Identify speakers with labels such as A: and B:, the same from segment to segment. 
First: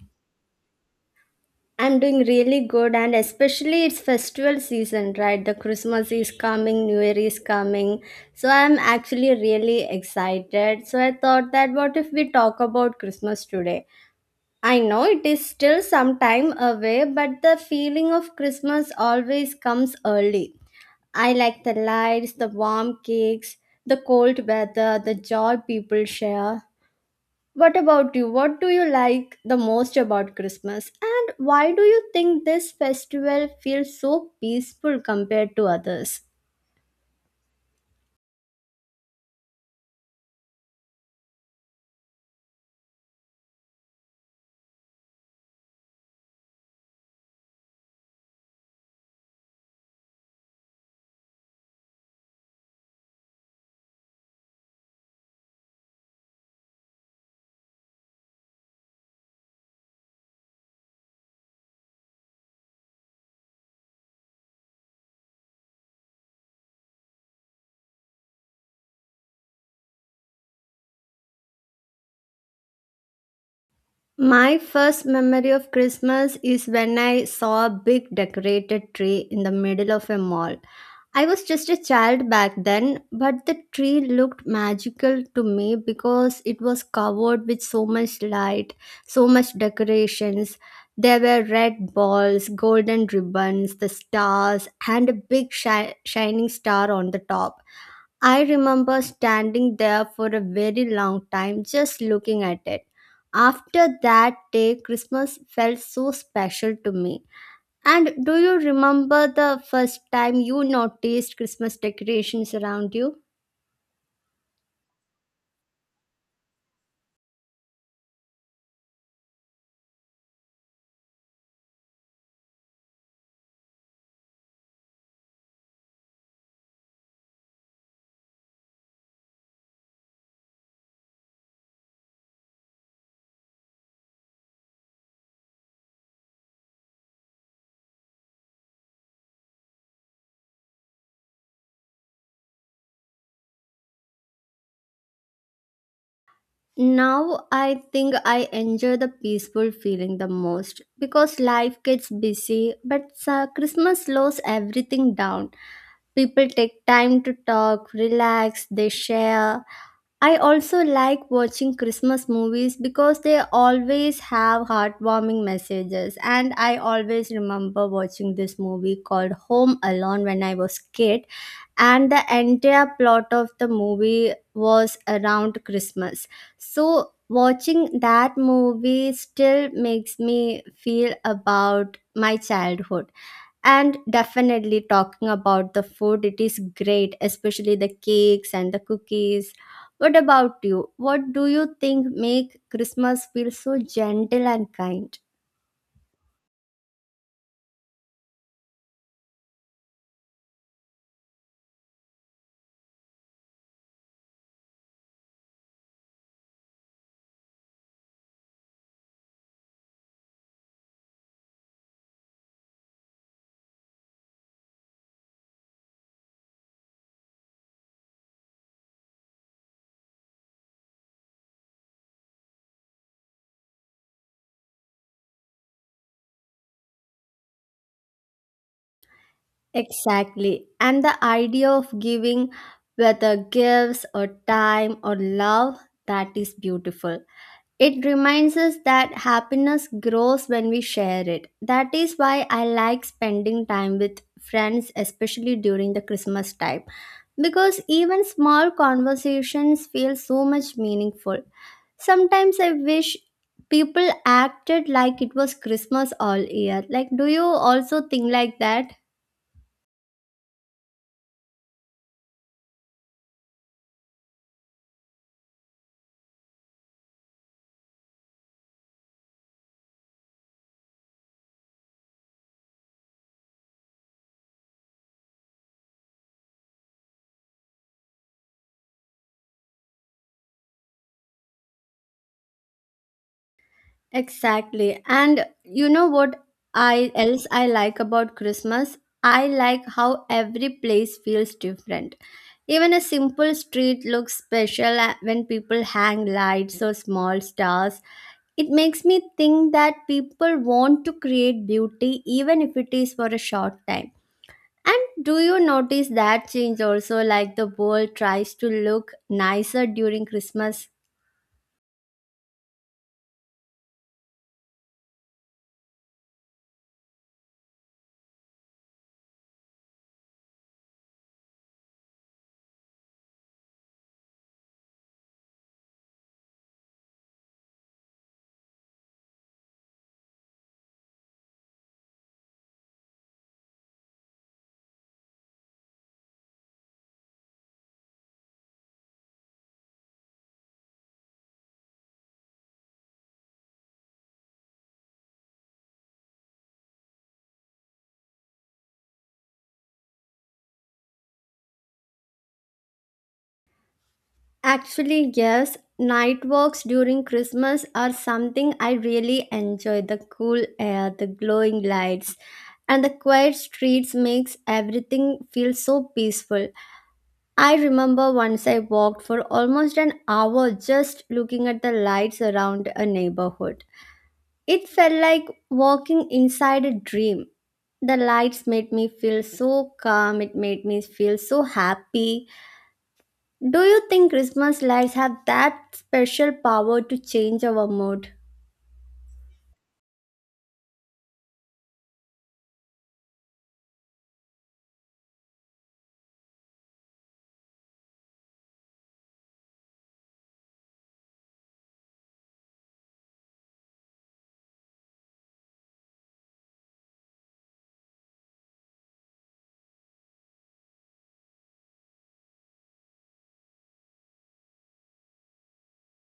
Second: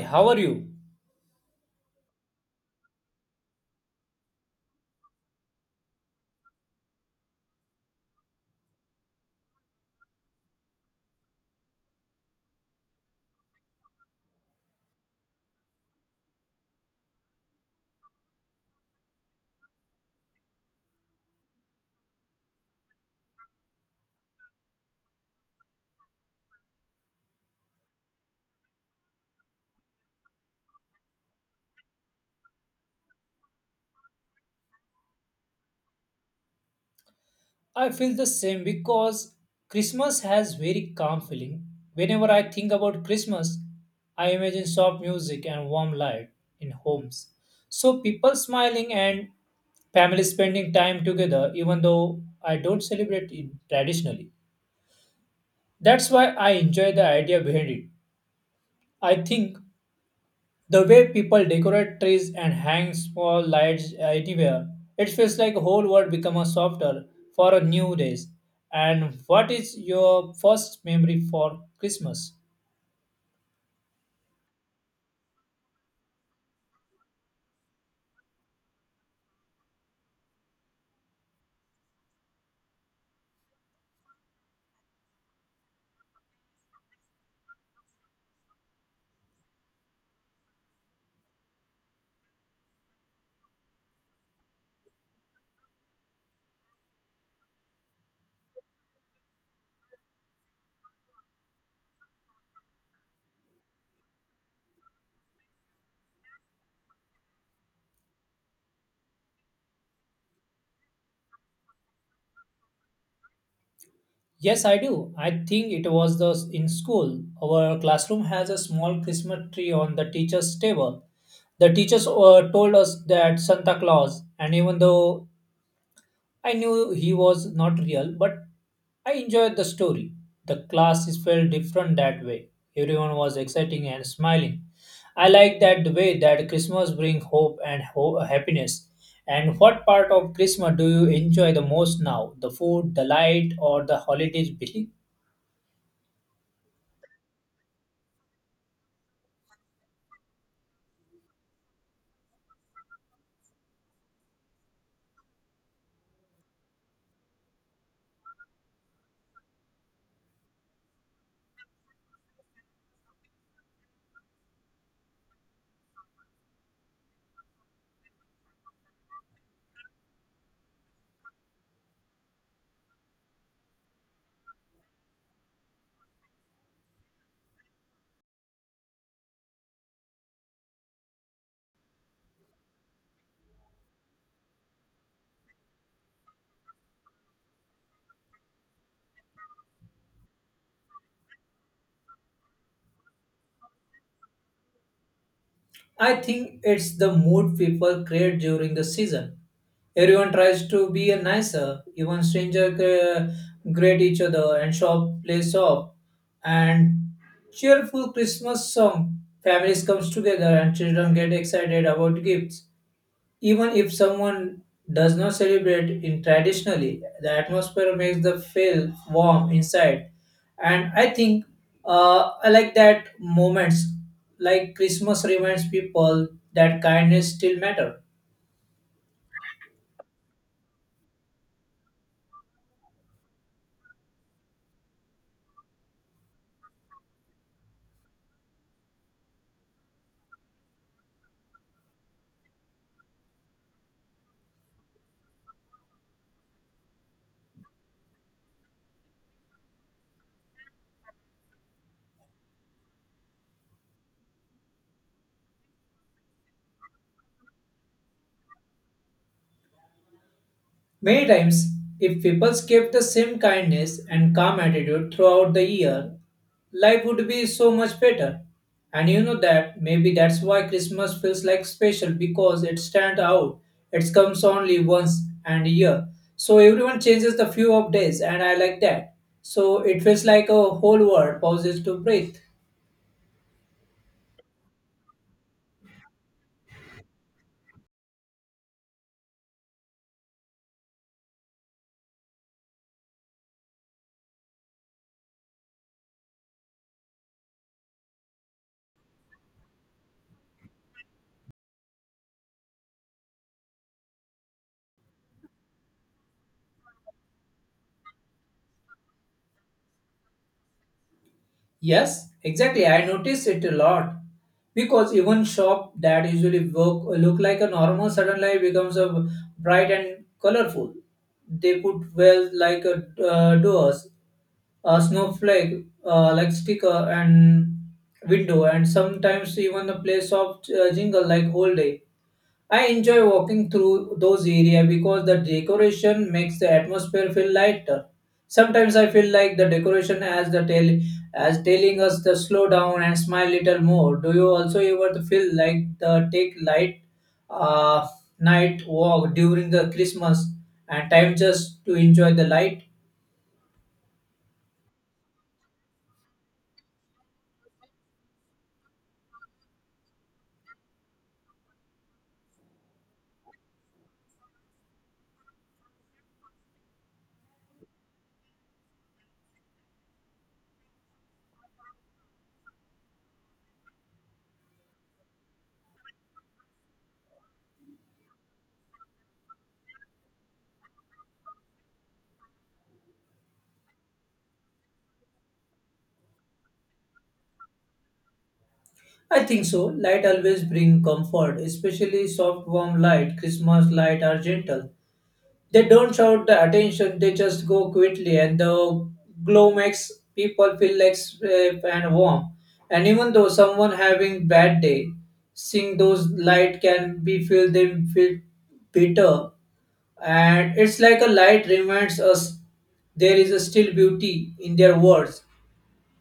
A: How are you?
B: I'm doing really good, and especially it's festival season, right? The Christmas is coming, New Year is coming. So I'm actually really excited. So I thought that what if we talk about Christmas today? I know it is still some time away, but the feeling of Christmas always comes early. I like the lights, the warm cakes, the cold weather, the joy people share. What about you? What do you like the most about Christmas? And why do you think this festival feels so peaceful compared to others?
A: I feel the same because Christmas has very calm feeling. Whenever I think about Christmas, I imagine soft music and warm light in homes. So people smiling and families spending time together even though I don't celebrate it traditionally. That's why I enjoy the idea behind it. I think the way people decorate trees and hang small lights anywhere, it feels like whole world become a softer for a new days. And what is your first memory for Christmas?
B: My first memory of Christmas is when I saw a big decorated tree in the middle of a mall. I was just a child back then, but the tree looked magical to me because it was covered with so much light, so much decorations. There were red balls, golden ribbons, the stars, and a big shining star on the top. I remember standing there for a very long time just looking at it. After that day, Christmas felt so special to me. And do you remember the first time you noticed Christmas decorations around you?
A: Yes, I do. I think it was the in school. Our classroom has a small Christmas tree on the teacher's table. The teachers told us that Santa Claus, and even though I knew he was not real, but I enjoyed the story. The classes felt different that way. Everyone was exciting and smiling. I like that the way that Christmas brings hope and happiness. And what part of Christmas do you enjoy the most now? The food, the light, or the holidays, Billy?
B: Now I think I enjoy the peaceful feeling the most because life gets busy, but Christmas slows everything down. People take time to talk, relax, they share. I also like watching Christmas movies because they always have heartwarming messages. And I always remember watching this movie called Home Alone when I was kid. And the entire plot of the movie was around Christmas. So watching that movie still makes me feel about my childhood. And definitely talking about the food, it is great, especially the cakes and the cookies. What about you? What do you think make Christmas feel so gentle and kind?
A: I think it's the mood people create during the season. Everyone tries to be a nicer, even stranger greet each other and shop plays off. And cheerful Christmas song. Families comes together and children get excited about gifts. Even if someone does not celebrate in traditionally, the atmosphere makes the feel warm inside. And I think I like that moments like Christmas reminds people that kindness still matter.
B: Exactly. And the idea of giving, whether gifts or time or love, that is beautiful. It reminds us that happiness grows when we share it. That is why I like spending time with friends, especially during the Christmas time, because even small conversations feel so much meaningful. Sometimes I wish people acted like it was Christmas all year. Like, do you also think like that?
A: Many times, if people kept the same kindness and calm attitude throughout the year, life would be so much better. And you know that maybe that's why Christmas feels like special because it stands out. It comes only once and a year. So everyone changes the few of days and I like that. So it feels like a whole world pauses to breathe.
B: Exactly. And you know what I else I like about Christmas? I like how every place feels different. Even a simple street looks special when people hang lights or small stars. It makes me think that people want to create beauty even if it is for a short time. And do you notice that change also? Like the world tries to look nicer during Christmas?
A: Yes, exactly. I notice it a lot because even shop that usually work look like a normal suddenly becomes a bright and colorful. They put well like a doors, a snowflake, like sticker and window, and sometimes even a place of jingle like whole day. I enjoy walking through those areas because the decoration makes the atmosphere feel lighter. Sometimes I feel like the decoration as the tell as telling us to slow down and smile little more. Do you also ever feel like the take light uh, night walk during the Christmas and time just to enjoy the light?
B: Actually, yes. Night walks during Christmas are something I really enjoy. The cool air, the glowing lights, and the quiet streets makes everything feel so peaceful. I remember once I walked for almost an hour just looking at the lights around a neighborhood. It felt like walking inside a dream. The lights made me feel so calm, it made me feel so happy. Do you think Christmas lights have that special power to change our mood?
A: I think so. Light always bring comfort, especially soft warm light. Christmas light are gentle. They don't shout the attention, they just go quickly, and the glow makes people feel like safe and warm. And even though someone having bad day, seeing those light can be feel them feel bitter. And it's like a light reminds us there is a still beauty in their words.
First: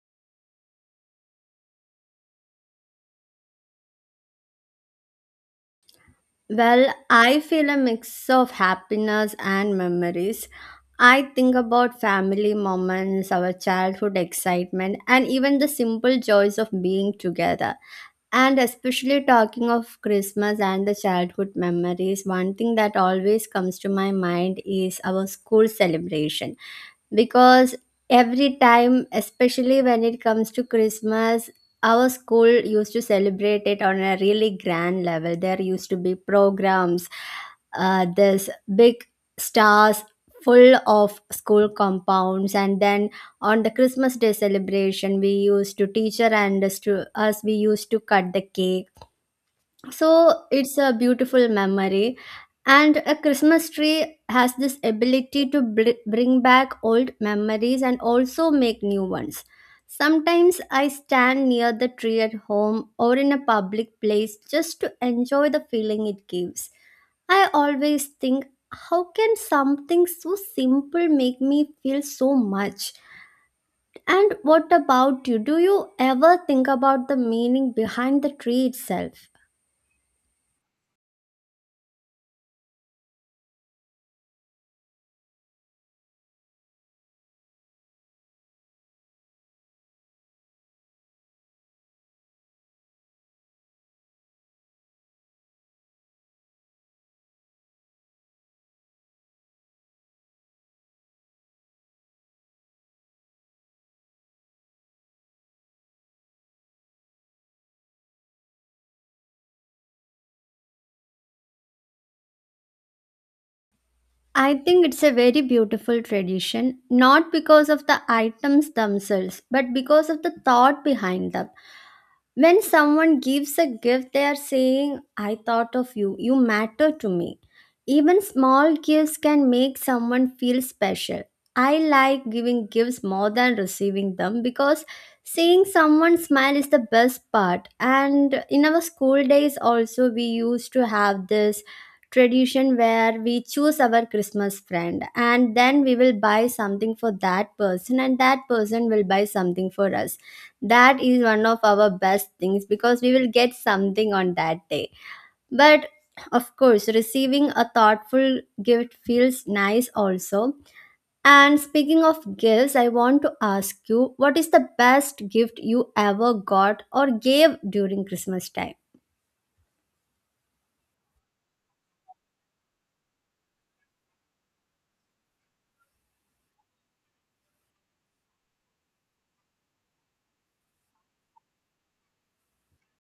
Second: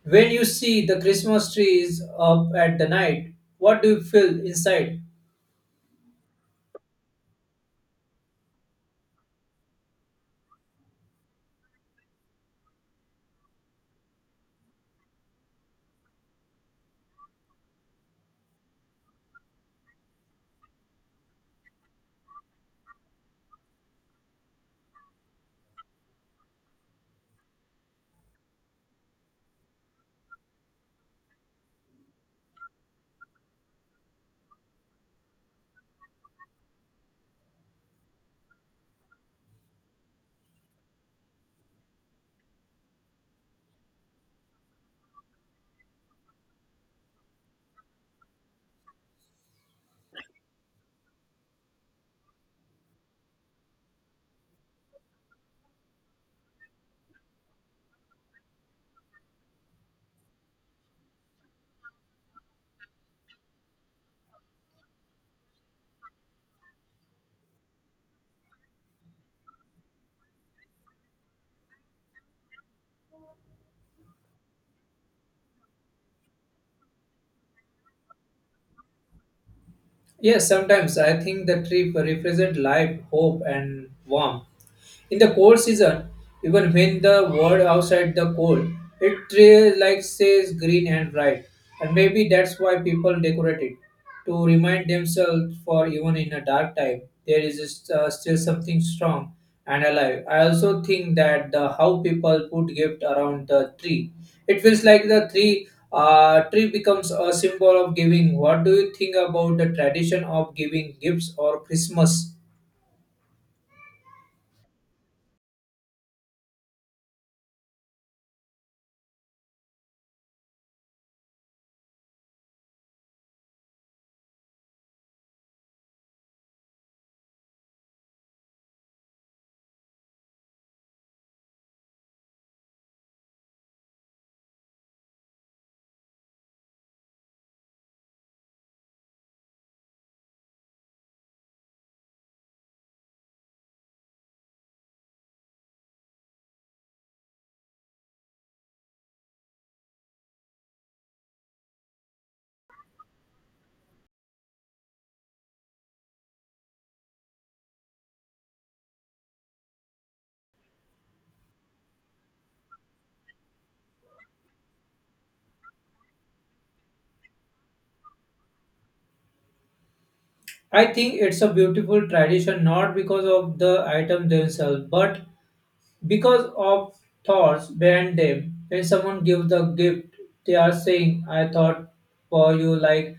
A: When you see the Christmas tree is up at the night, what do you feel inside?
B: Well, I feel a mix of happiness and memories. I think about family moments, our childhood excitement, and even the simple joys of being together. And especially talking of Christmas and the childhood memories, one thing that always comes to my mind is our school celebration, because every time, especially when it comes to Christmas, our school used to celebrate it on a really grand level. There used to be programs, this big stars full of school compounds, and then on the Christmas day celebration we used to teacher and us, we used to cut the cake. So it's a beautiful memory. And a Christmas tree has this ability to bring back old memories and also make new ones. Sometimes I stand near the tree at home or in a public place just to enjoy the feeling it gives. I always think, how can something so simple make me feel so much? And what about you? Do you ever think about the meaning behind the tree itself?
A: Yes, sometimes I think the tree represent life, hope, and warmth. In the cold season, even when the world outside the cold, it like says green and bright, and maybe that's why people decorate it to remind themselves for even in a dark time there is still something strong and alive. I also think that the how people put gift around the tree, it feels like the tree becomes a symbol of giving. What do you think about the tradition of giving gifts or Christmas?
B: I think it's a very beautiful tradition, not because of the items themselves, but because of the thought behind them. When someone gives a gift, they are saying, I thought of you, you matter to me. Even small gifts can make someone feel special. I like giving gifts more than receiving them because seeing someone smile is the best part. And in our school days, also, we used to have this tradition where we choose our Christmas friend and then we will buy something for that person, and that person will buy something for us. That is one of our best things because we will get something on that day. But of course receiving a thoughtful gift feels nice also. And speaking of gifts, I want to ask you, what is the best gift you ever got or gave during Christmas time?
A: I think it's a beautiful tradition not because of the items themselves, but because of thoughts behind them. When someone gives the gift, they are saying, "I thought for you, like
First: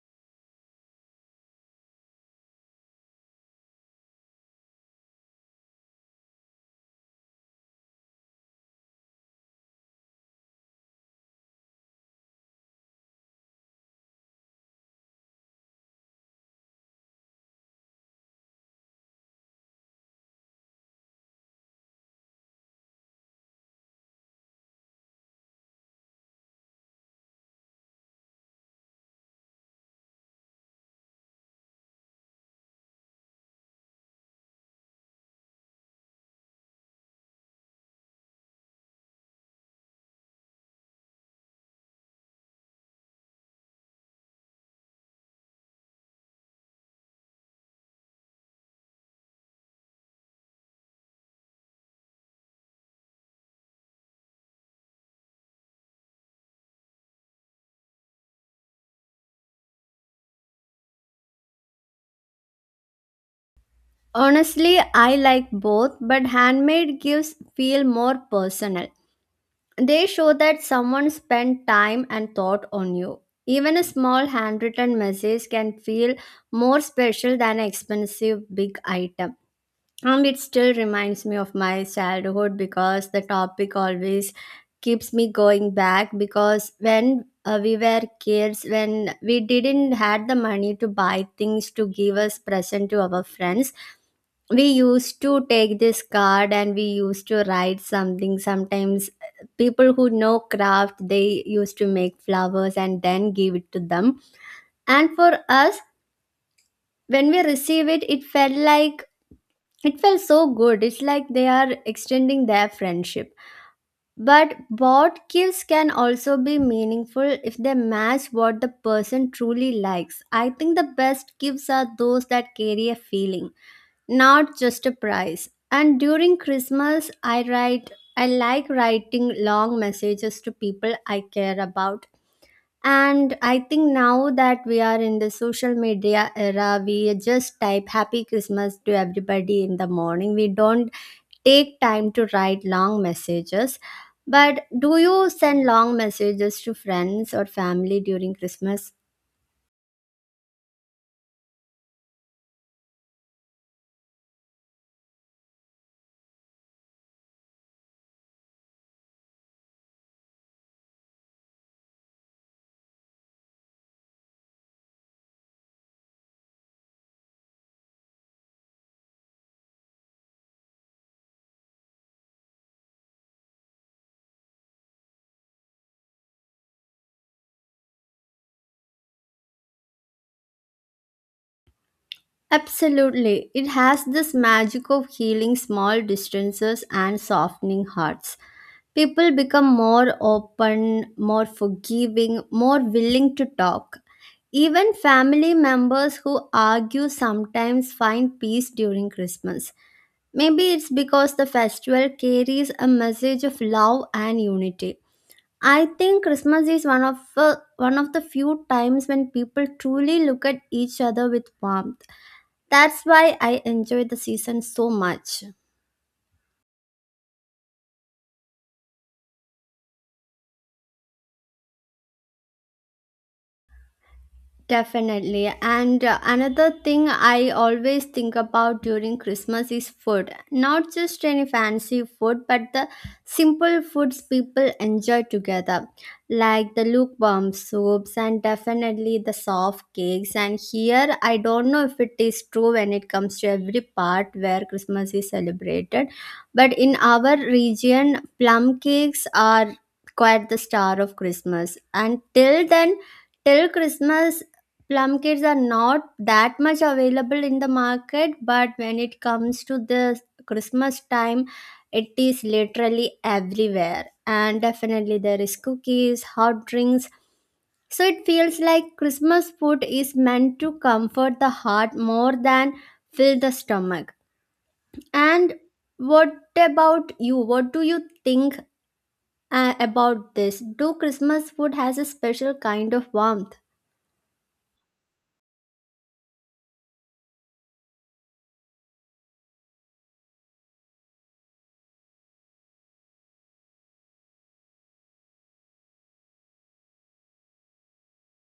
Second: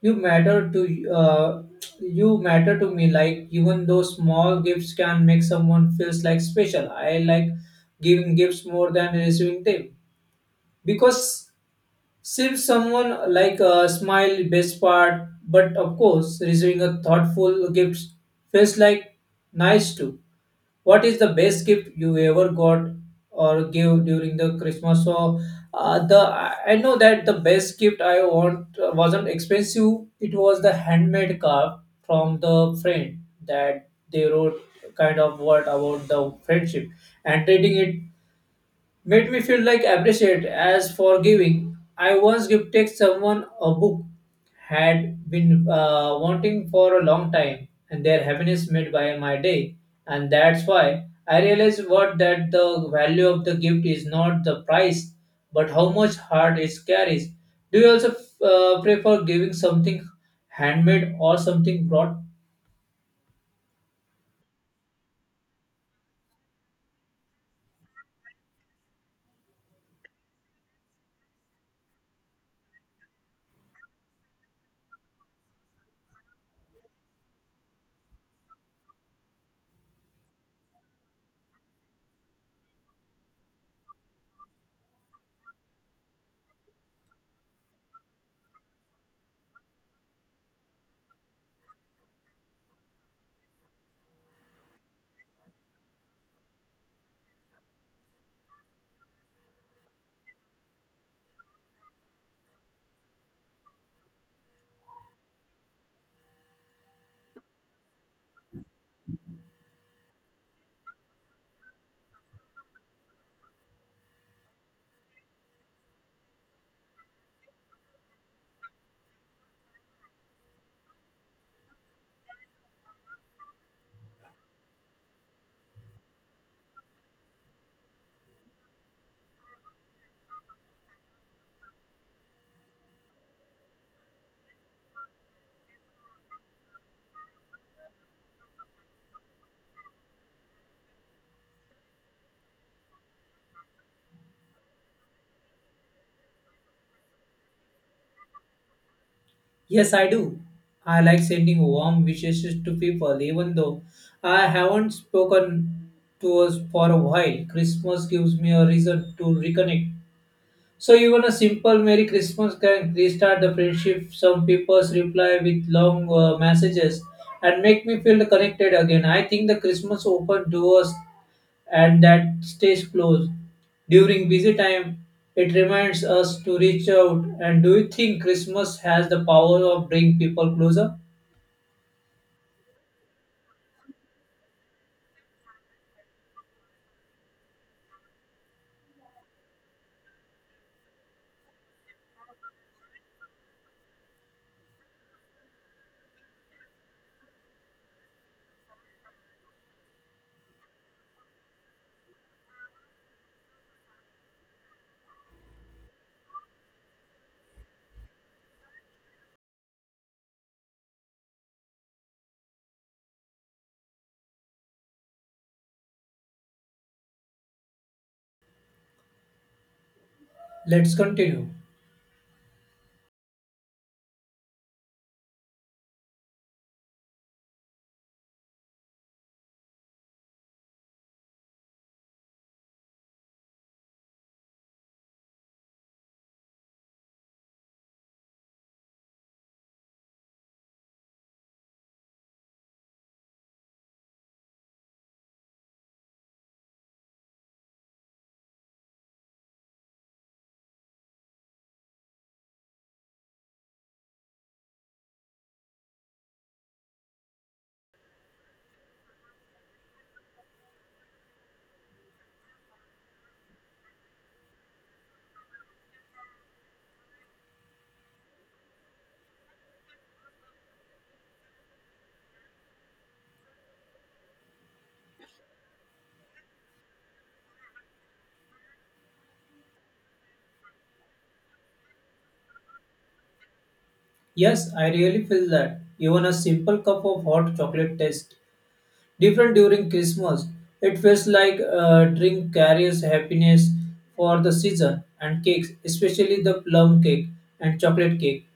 A: you matter to uh, you matter to me." Like even though small gifts can make someone feels like special, I like giving gifts more than receiving them because save someone like a smile best part, but of course, receiving a thoughtful gift feels like nice too. What is the best gift you ever got or gave during the Christmas? So, the I know that the best gift I want wasn't expensive. It was the handmade card from the friend that they wrote kind of word about the friendship and treating it made me feel like appreciate as for giving. I once gifted someone a book had been wanting for a long time, and their happiness made by my day. And that's why I realized what that the value of the gift is not the price, but how much heart it carries. Do you also prefer giving something handmade or something brought?
B: Honestly, I like both, but handmade gifts feel more personal. They show that someone spent time and thought on you. Even a small handwritten message can feel more special than an expensive big item. And it still reminds me of my childhood because the topic always keeps me going back. Because when we were kids, when we didn't had the money to buy things to give us present to our friends, we used to take this card and we used to write something. Sometimes people who know craft, they used to make flowers and then give it to them. And for us, when we receive it, it felt like, it felt so good. It's like they are extending their friendship. But bought gifts can also be meaningful if they match what the person truly likes. I think the best gifts are those that carry a feeling, not just a price. And during Christmas, I write, I like writing long messages to people I care about. And I think now that we are in the social media era, we just type Happy Christmas to everybody in the morning. We don't take time to write long messages. But do you send long messages to friends or family during Christmas?
A: Yes, I do. I like sending warm wishes to people, even though I haven't spoken to us for a while. Christmas gives me a reason to reconnect. So even a simple Merry Christmas can restart the friendship. Some people reply with long messages and make me feel connected again. I think the Christmas open doors and that stays closed. During busy time, it reminds us to reach out. And do you think Christmas has the power of bring people closer?
B: Absolutely. It has this magic of healing small distances and softening hearts. People become more open, more forgiving, more willing to talk. Even family members who argue sometimes find peace during Christmas. Maybe it's because the festival carries a message of love and unity. I think Christmas is one of the few times when people truly look at each other with warmth. That's why I enjoy the season so much.
A: Let's continue.
B: Definitely. And another thing I always think about during Christmas is food. Not just any fancy food, but the simple foods people enjoy together, like the lukewarm soups and definitely the soft cakes. And here, I don't know if it is true when it comes to every part where Christmas is celebrated, but in our region, plum cakes are quite the star of Christmas. And till then, till Christmas, plum cakes are not that much available in the market, but when it comes to the Christmas time, it is literally everywhere. And definitely there is cookies, hot drinks. So it feels like Christmas food is meant to comfort the heart more than fill the stomach. And what about you? What do you think about this? Do Christmas food has a special kind of warmth?
A: Yes, I really feel that. Even a simple cup of hot chocolate taste different during Christmas. It feels like a drink carries happiness for the season, and cakes, especially the plum cake and chocolate cake,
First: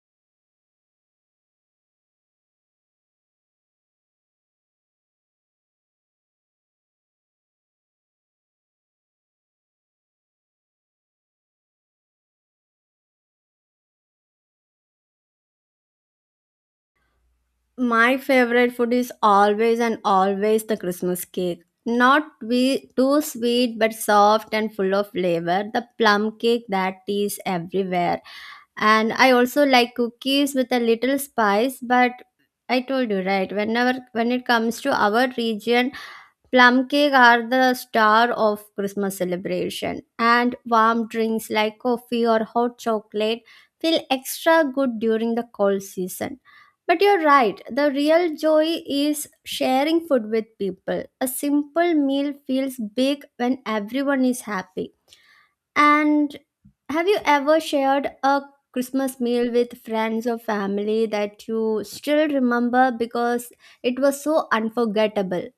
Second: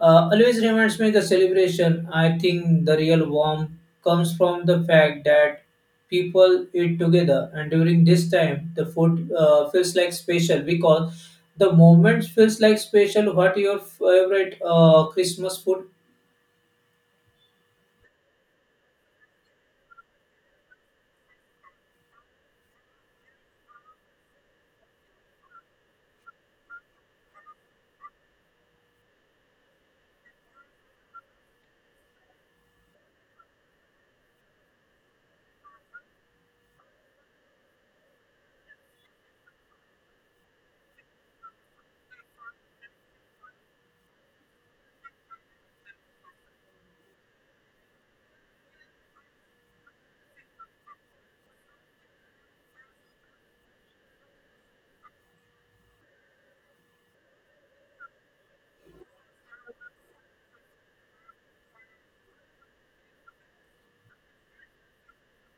A: always reminds me the celebration. I think the real warmth comes from the fact that people eat together, and during this time, the food feels like special because the moment feels like special. What your favorite Christmas food?
B: My favorite food is always and always the Christmas cake. Not we too sweet, but soft and full of flavor. The plum cake that is everywhere. And I also like cookies with a little spice, but I told you right, whenever when it comes to our region, plum cake are the star of Christmas celebration, and warm drinks like coffee or hot chocolate feel extra good during the cold season. But you're right, the real joy is sharing food with people. A simple meal feels big when everyone is happy. And have you ever shared a Christmas meal with friends or family that you still remember because it was so unforgettable?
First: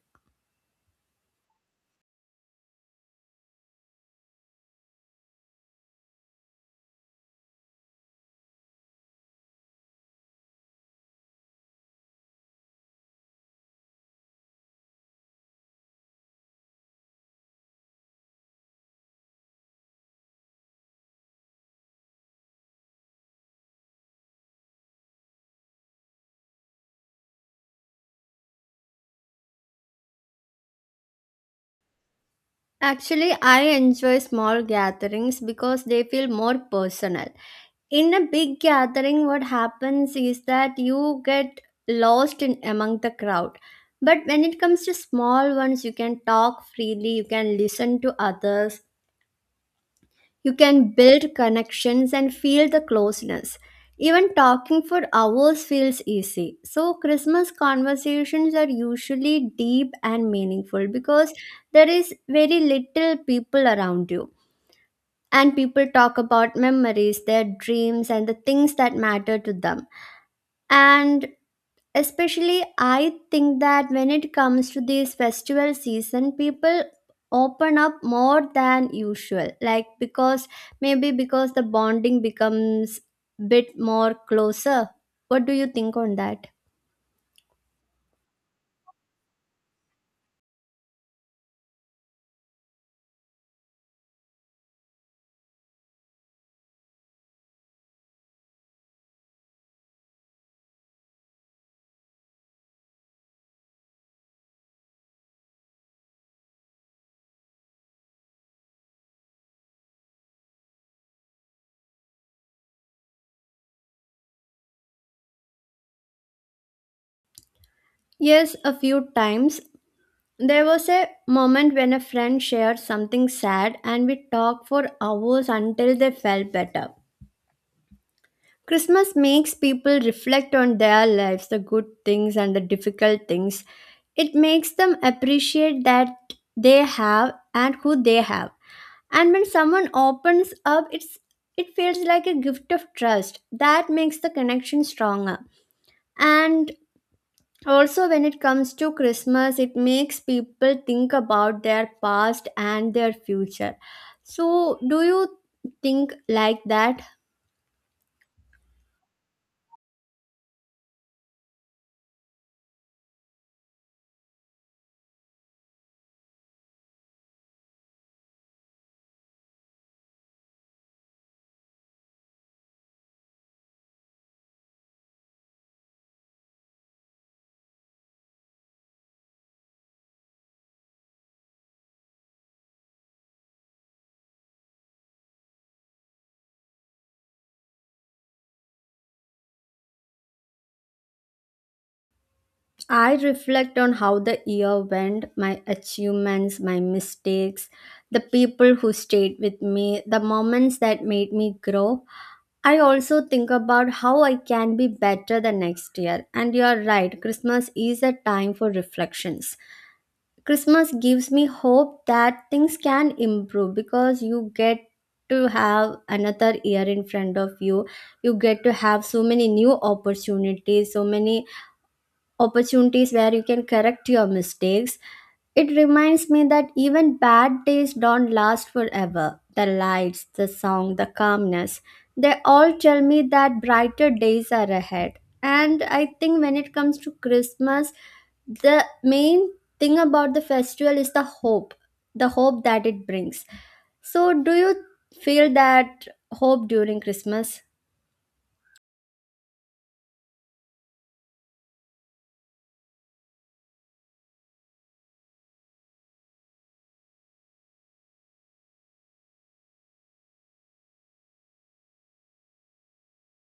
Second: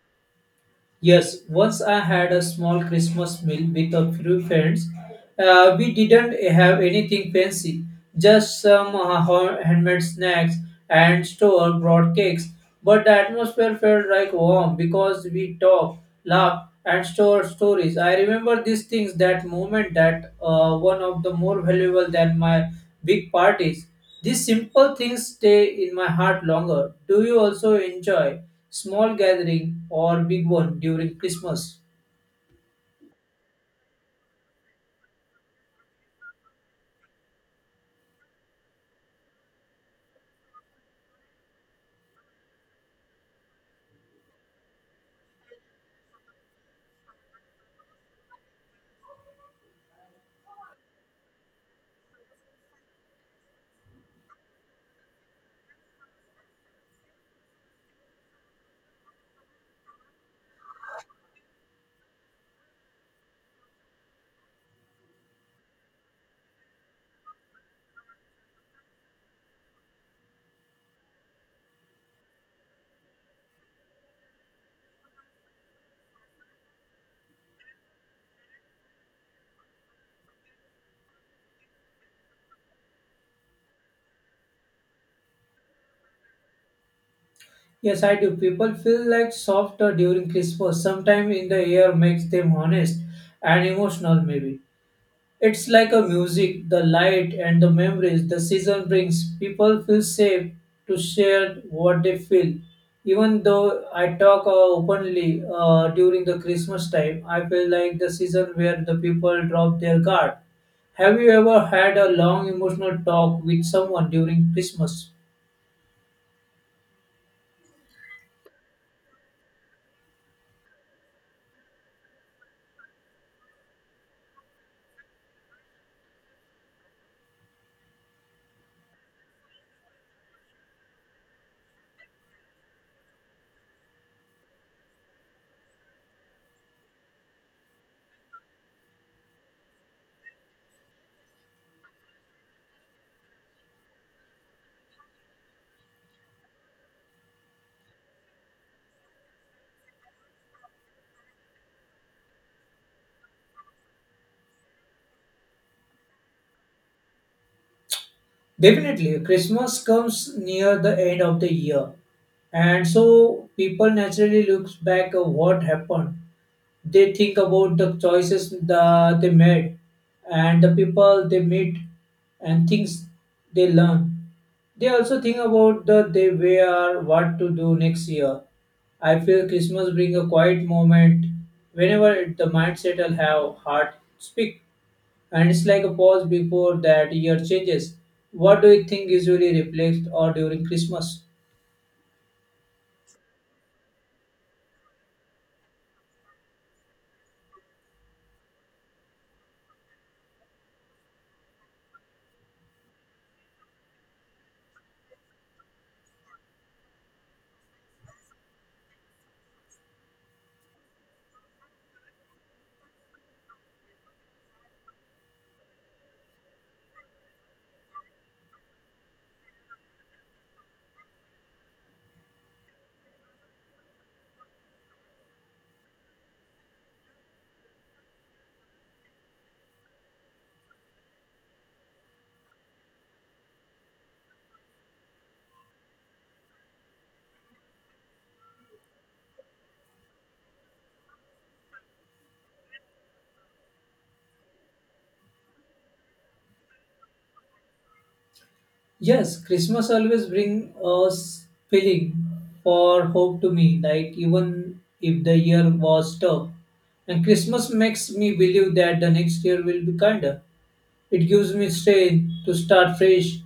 A: Yes, once I had a small Christmas meal with a few friends. We didn't have anything fancy, just some handmade snacks and store bought cakes. But the atmosphere felt like warm because we talked, laughed, and store stories. I remember these things that moment that one of the more valuable than my big parties. These simple things stay in my heart longer. Do you also enjoy small gathering or big one during Christmas?
B: Actually, I enjoy small gatherings because they feel more personal. In a big gathering, what happens is that you get lost in among the crowd. But when it comes to small ones, you can talk freely, you can listen to others, you can build connections and feel the closeness. Even talking for hours feels easy. So, Christmas conversations are usually deep and meaningful because there is very little people around you, and people talk about memories, their dreams, and the things that matter to them. And especially, I think that when it comes to this festival season, people open up more than usual, like, because maybe because the bonding becomes bit more closer. What do you think on that?
A: Yes, I do. People feel like softer during Christmas. Sometimes in the air makes them honest and emotional maybe. It's like a music, the light and the memories the season brings. People feel safe to share what they feel. Even though I talk openly during the Christmas time, I feel like the season where the people drop their guard. Have you ever had a long emotional talk with someone during Christmas?
B: Yes, a few times. There was a moment when a friend shared something sad and we talked for hours until they felt better. Christmas makes people reflect on their lives, the good things and the difficult things. It makes them appreciate that they have and who they have. And when someone opens up, it feels like a gift of trust. That makes the connection stronger. And also when it comes to Christmas, it makes people think about their past and their future. So, do you think like that?
A: Definitely, Christmas comes near the end of the year, and so people naturally looks back at what happened. They think about the choices the, they made and the people they meet and things they learn. They also think about the they wear, what to do next year. I feel Christmas bring a quiet moment whenever it, the mindset will have heart speak. And it's like a pause before that year changes. What do you think usually replaced or during Christmas?
B: I reflect on how the year went, my achievements, my mistakes, the people who stayed with me, the moments that made me grow. I also think about how I can be better the next year. And you're right, Christmas is a time for reflections. Christmas gives me hope that things can improve because you get to have another year in front of you. You get to have so many new opportunities, so many opportunities where you can correct your mistakes. It reminds me that even bad days don't last forever. The lights, the song, the calmness, they all tell me that brighter days are ahead. And I think when it comes to Christmas, the main thing about the festival is the hope that it brings. So, do you feel that hope during Christmas?
A: Yes, Christmas always bring a feeling for hope to me, like even if the year was tough. And Christmas makes me believe that the next year will be kinder. It gives me strength to start fresh.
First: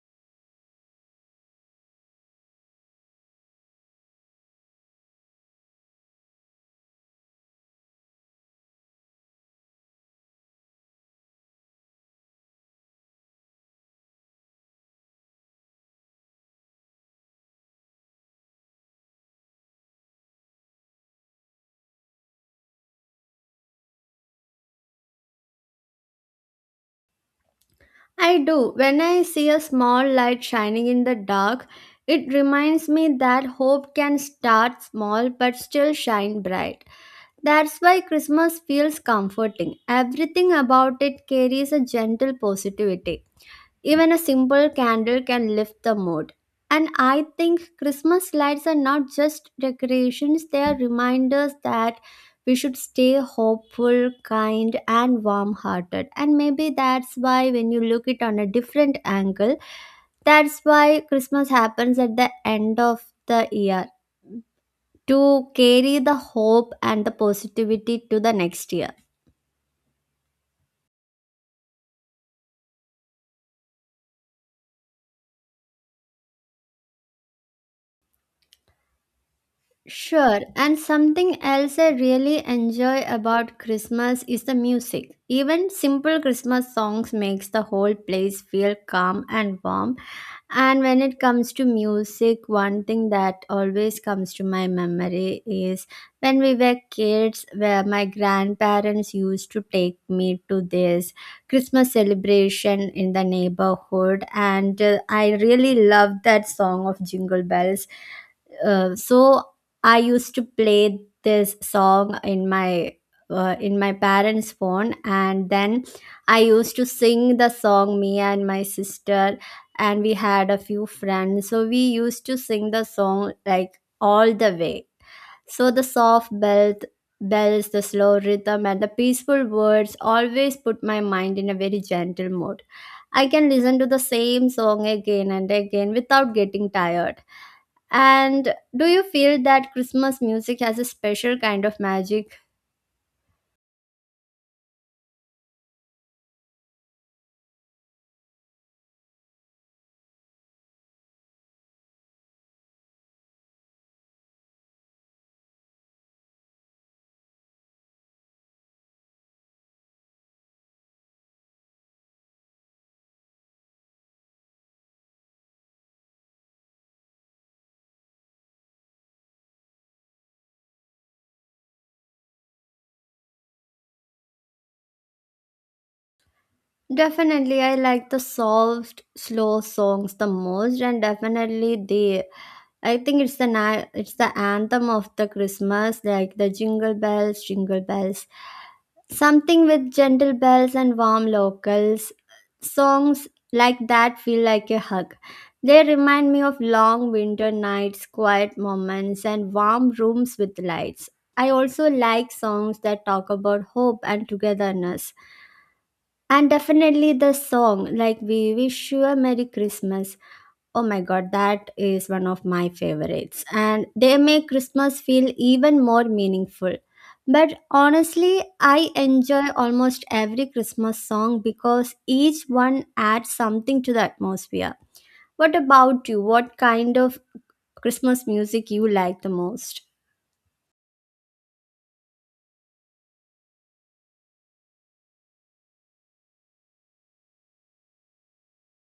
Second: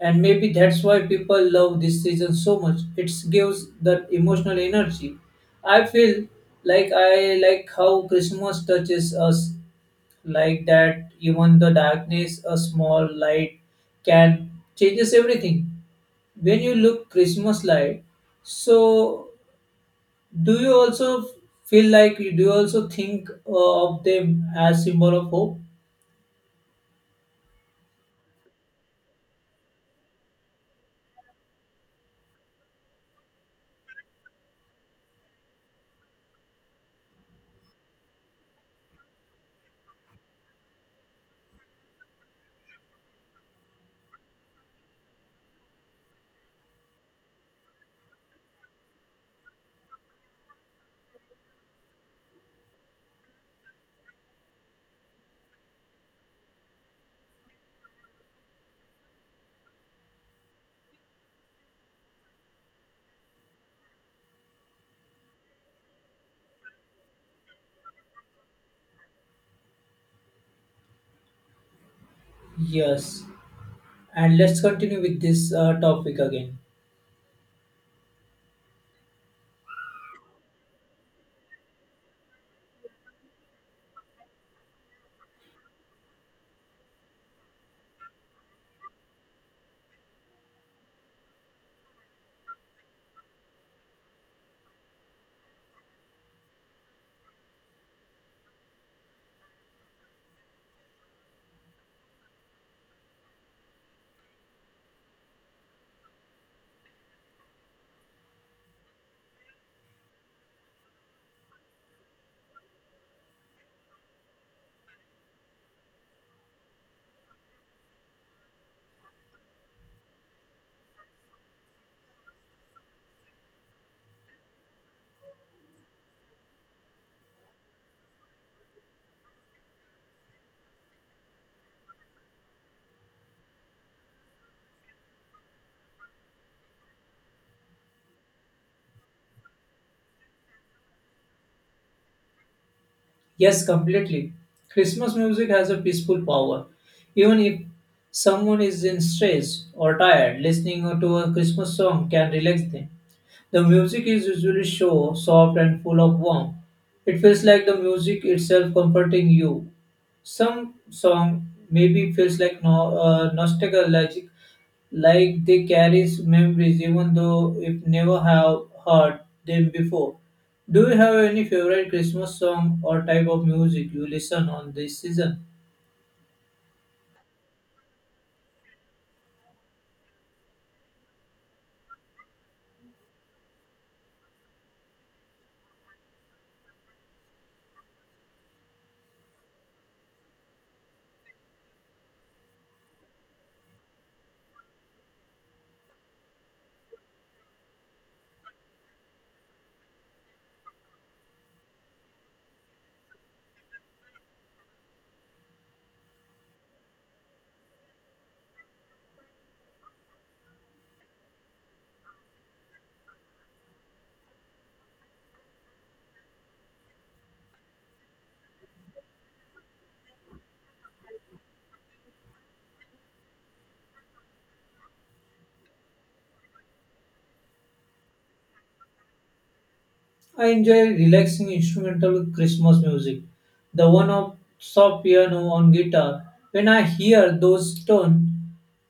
A: And maybe that's why people love this season so much. It gives that emotional energy. I feel like I like how Christmas touches us like that even the darkness a small light can changes everything when you look Christmas light. So do you also feel like do you also think of them as symbol of hope?
B: I do. When I see a small light shining in the dark, it reminds me that hope can start small but still shine bright. That's why Christmas feels comforting. Everything about it carries a gentle positivity. Even a simple candle can lift the mood. And I think Christmas lights are not just decorations, they are reminders that we should stay hopeful, kind, and warm hearted. And maybe that's why, when you look it on a different angle, that's why Christmas happens at the end of the year to carry the hope and the positivity to the next year.
A: Yes, and let's continue with this topic again.
B: Sure, and something else I really enjoy about Christmas is the music. Even simple Christmas songs makes the whole place feel calm and warm. And when it comes to music, one thing that always comes to my memory is when we were kids, where my grandparents used to take me to this Christmas celebration in the neighborhood, and I really loved that song of Jingle Bells. So I used to play this song in my parents phone, and then I used to sing the song, me and my sister, and we had a few friends, so we used to sing the song like all the way. So the soft belt bells, the slow rhythm, and the peaceful words always put my mind in a very gentle mood. I can listen to the same song again and again without getting tired. And do you feel that Christmas music has a special kind of magic?
A: Yes, completely. Christmas music has a peaceful power even if someone is in stress or tired listening to a Christmas song can relax them. The music is usually show, soft and full of warmth. It feels like the music itself comforting you. Some song maybe feels like no, nostalgic, like they carries memories even though if never have heard them before. Do you have any favorite Christmas song or type of music you listen on this season?
B: Definitely, I like the soft, slow songs the most, and definitely they I think it's the it's the anthem of the Christmas, like the jingle bells, something with gentle bells and warm locals. Songs like that feel like a hug. They remind me of long winter nights, quiet moments, and warm rooms with lights. I also like songs that talk about hope and togetherness. And definitely the song, like We Wish You a Merry Christmas, oh my god, that is one of my favorites. And they make Christmas feel even more meaningful. But honestly, I enjoy almost every Christmas song because each one adds something to the atmosphere. What about you? What kind of Christmas music you like the most?
A: I enjoy relaxing instrumental Christmas music, the one of soft piano on guitar. When I hear those tones,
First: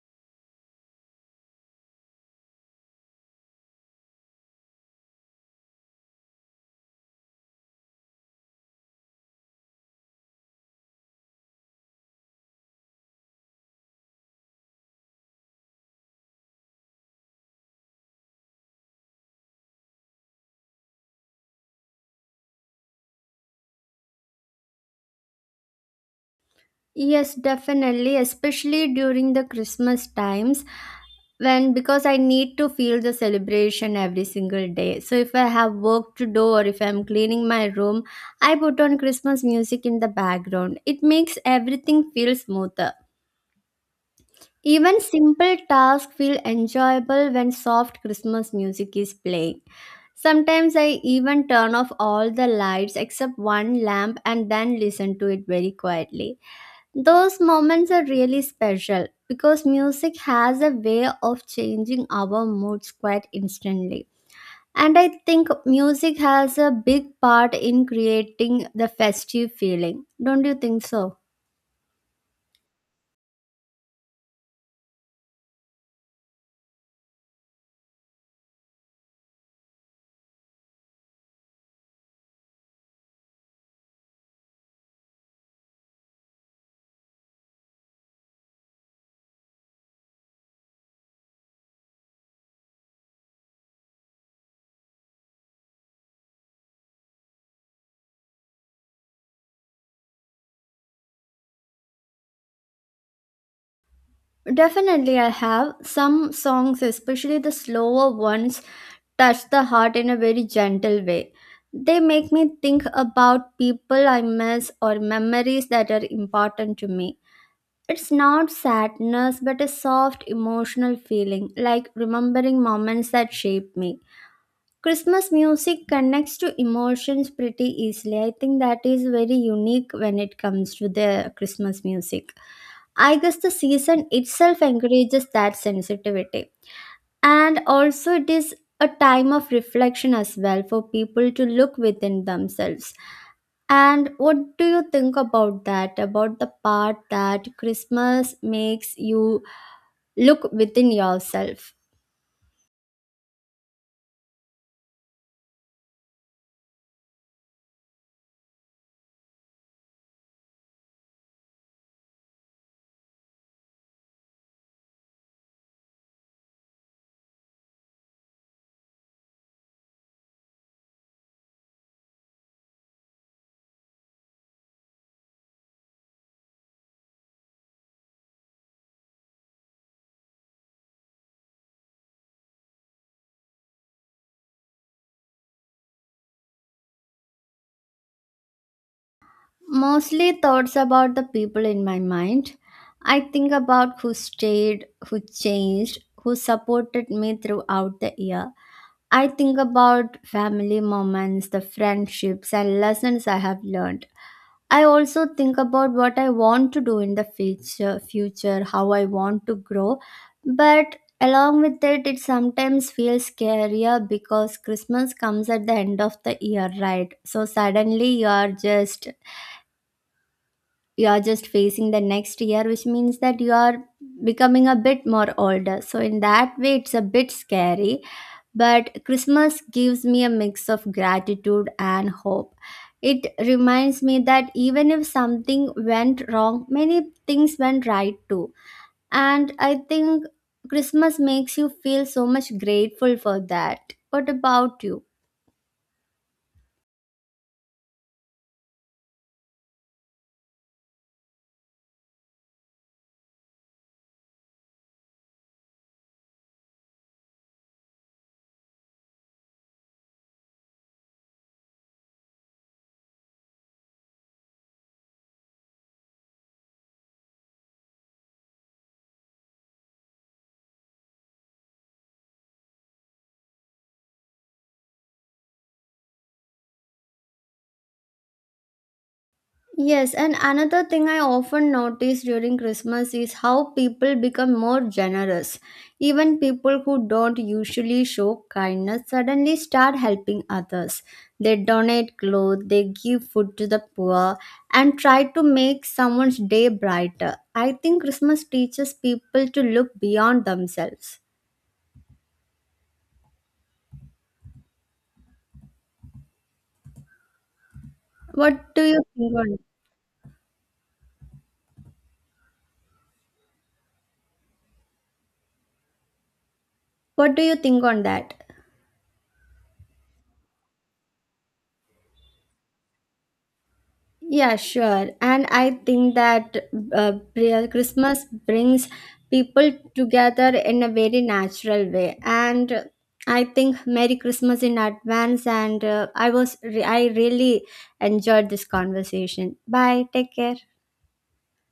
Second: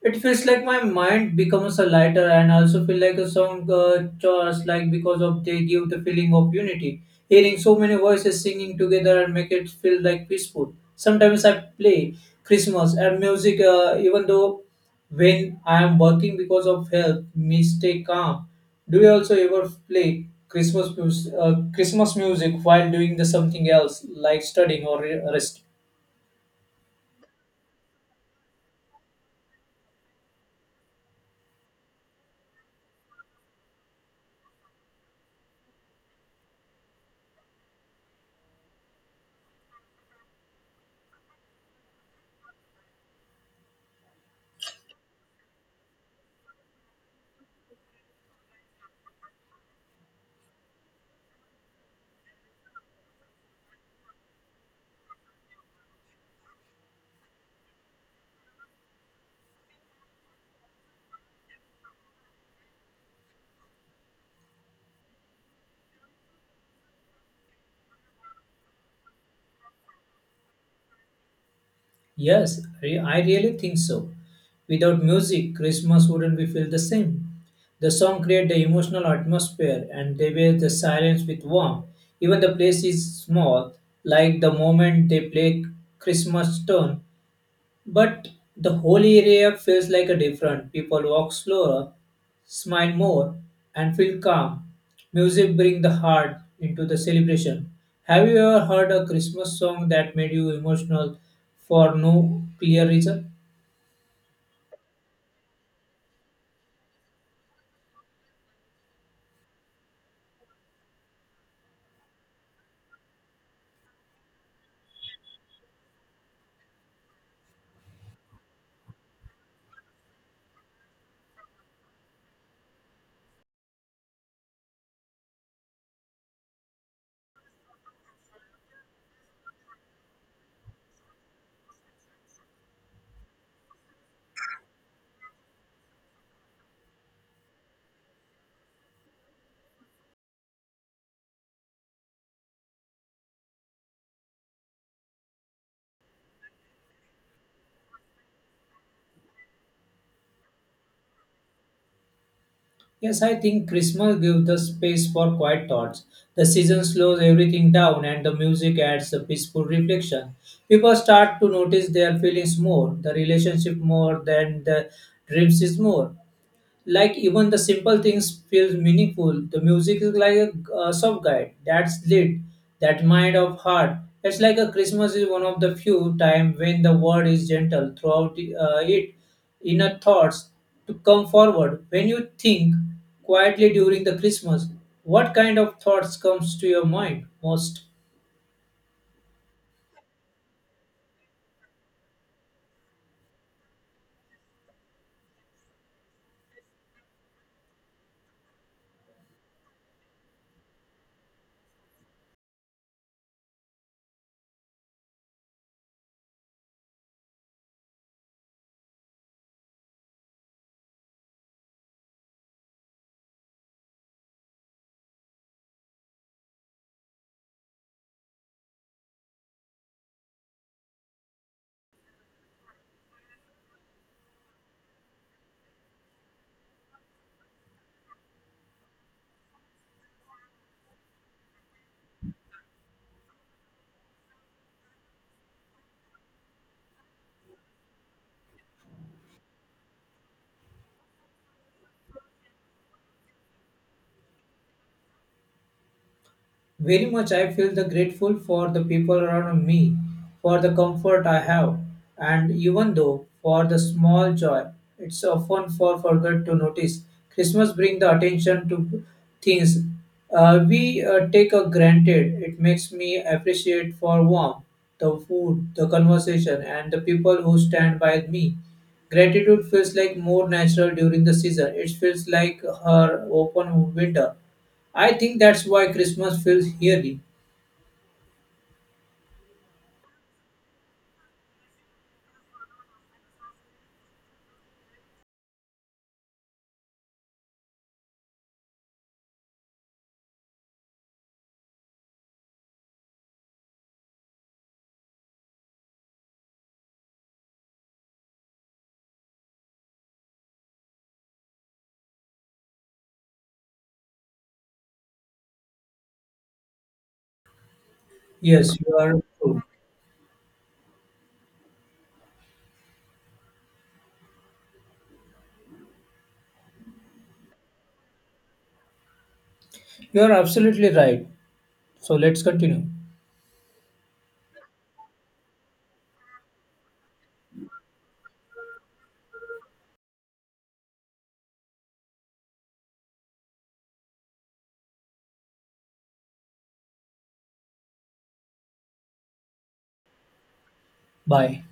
A: it feels like my mind becomes a lighter and I also feel like a song chorus like because of they give the feeling of unity. Hearing so many voices singing together and make it feel like peaceful. Sometimes I play Christmas and music even though when I am working because of help me stay calm. Do you also ever play Christmas Christmas music while doing the something else like studying or rest?
B: Yes, definitely, especially during the Christmas times when because I need to feel the celebration every single day. So if I have work to do or if I'm cleaning my room, I put on Christmas music in the background. It makes everything feel smoother. Even simple tasks feel enjoyable when soft Christmas music is playing. Sometimes I even turn off all the lights except one lamp and then listen to it very quietly. Those moments are really special because music has a way of changing our moods quite instantly. And I think music has a big part in creating the festive feeling. Don't you think so?
A: Yes, I really think so. Without music, Christmas wouldn't be feel the same. The song create the emotional atmosphere and they wear the silence with warmth. Even the place is small, like the moment they play Christmas tune, but the whole area feels like a different. People walk slower, smile more, and feel calm. Music brings the heart into the celebration. Have you ever heard a Christmas song that made you emotional for no clear reason?
B: Definitely, I have. Some songs, especially the slower ones, touch the heart in a very gentle way. They make me think about people I miss or memories that are important to me. It's not sadness, but a soft emotional feeling, like remembering moments that shaped me. Christmas music connects to emotions pretty easily. I think that is very unique when it comes to the Christmas music. I guess the season itself encourages that sensitivity, and also it is a time of reflection as well for people to look within themselves. And what do you think about that, about the part that Christmas makes you look within yourself?
A: Yes, I think Christmas gives the space for quiet thoughts. The season slows everything down and the music adds a peaceful reflection. People start to notice their feelings more, the relationship more than the dreams is more. Like even the simple things feels meaningful, the music is like a, soft guide that's lit that mind of heart. It's like a Christmas is one of the few time when the word is gentle throughout the, it inner thoughts to come forward. When you think quietly during the Christmas, what kind of thoughts comes to your mind most?
B: Mostly thoughts about the people in my mind. I think about who stayed, who changed, who supported me throughout the year. I think about family moments, the friendships, and lessons I have learned. I also think about what I want to do in the future, future, how I want to grow. But along with it, it sometimes feels scarier because Christmas comes at the end of the year, right? So suddenly you are just facing the next year, which means that you are becoming a bit more older. So in that way, it's a bit scary. But Christmas gives me a mix of gratitude and hope. It reminds me that even if something went wrong, many things went right too. And I think Christmas makes you feel so much grateful for that. What about you?
A: Very much I feel the grateful for the people around me, for the comfort I have, and even though for the small joy, it's often for forgot to notice. Christmas bring the attention to things we take a granted. It makes me appreciate for warmth, the food, the conversation, and the people who stand by me. Gratitude feels like more natural during the season. It feels like her open window. I think that's why Christmas feels eerie.
B: Yes, and another thing I often notice during Christmas is how people become more generous. Even people who don't usually show kindness suddenly start helping others. They donate clothes, they give food to the poor, and try to make someone's day brighter. I think Christmas teaches people to look beyond themselves. What
A: Yes,
B: do
A: you
B: you
A: are
B: think on
A: true.
B: what do you think on that?
A: You are absolutely right. So let's continue.
B: Yeah, sure. And I think that Christmas brings people together in a very natural way. And I think Merry Christmas in advance. And I really enjoyed this conversation. Bye. Take care.
A: Bye.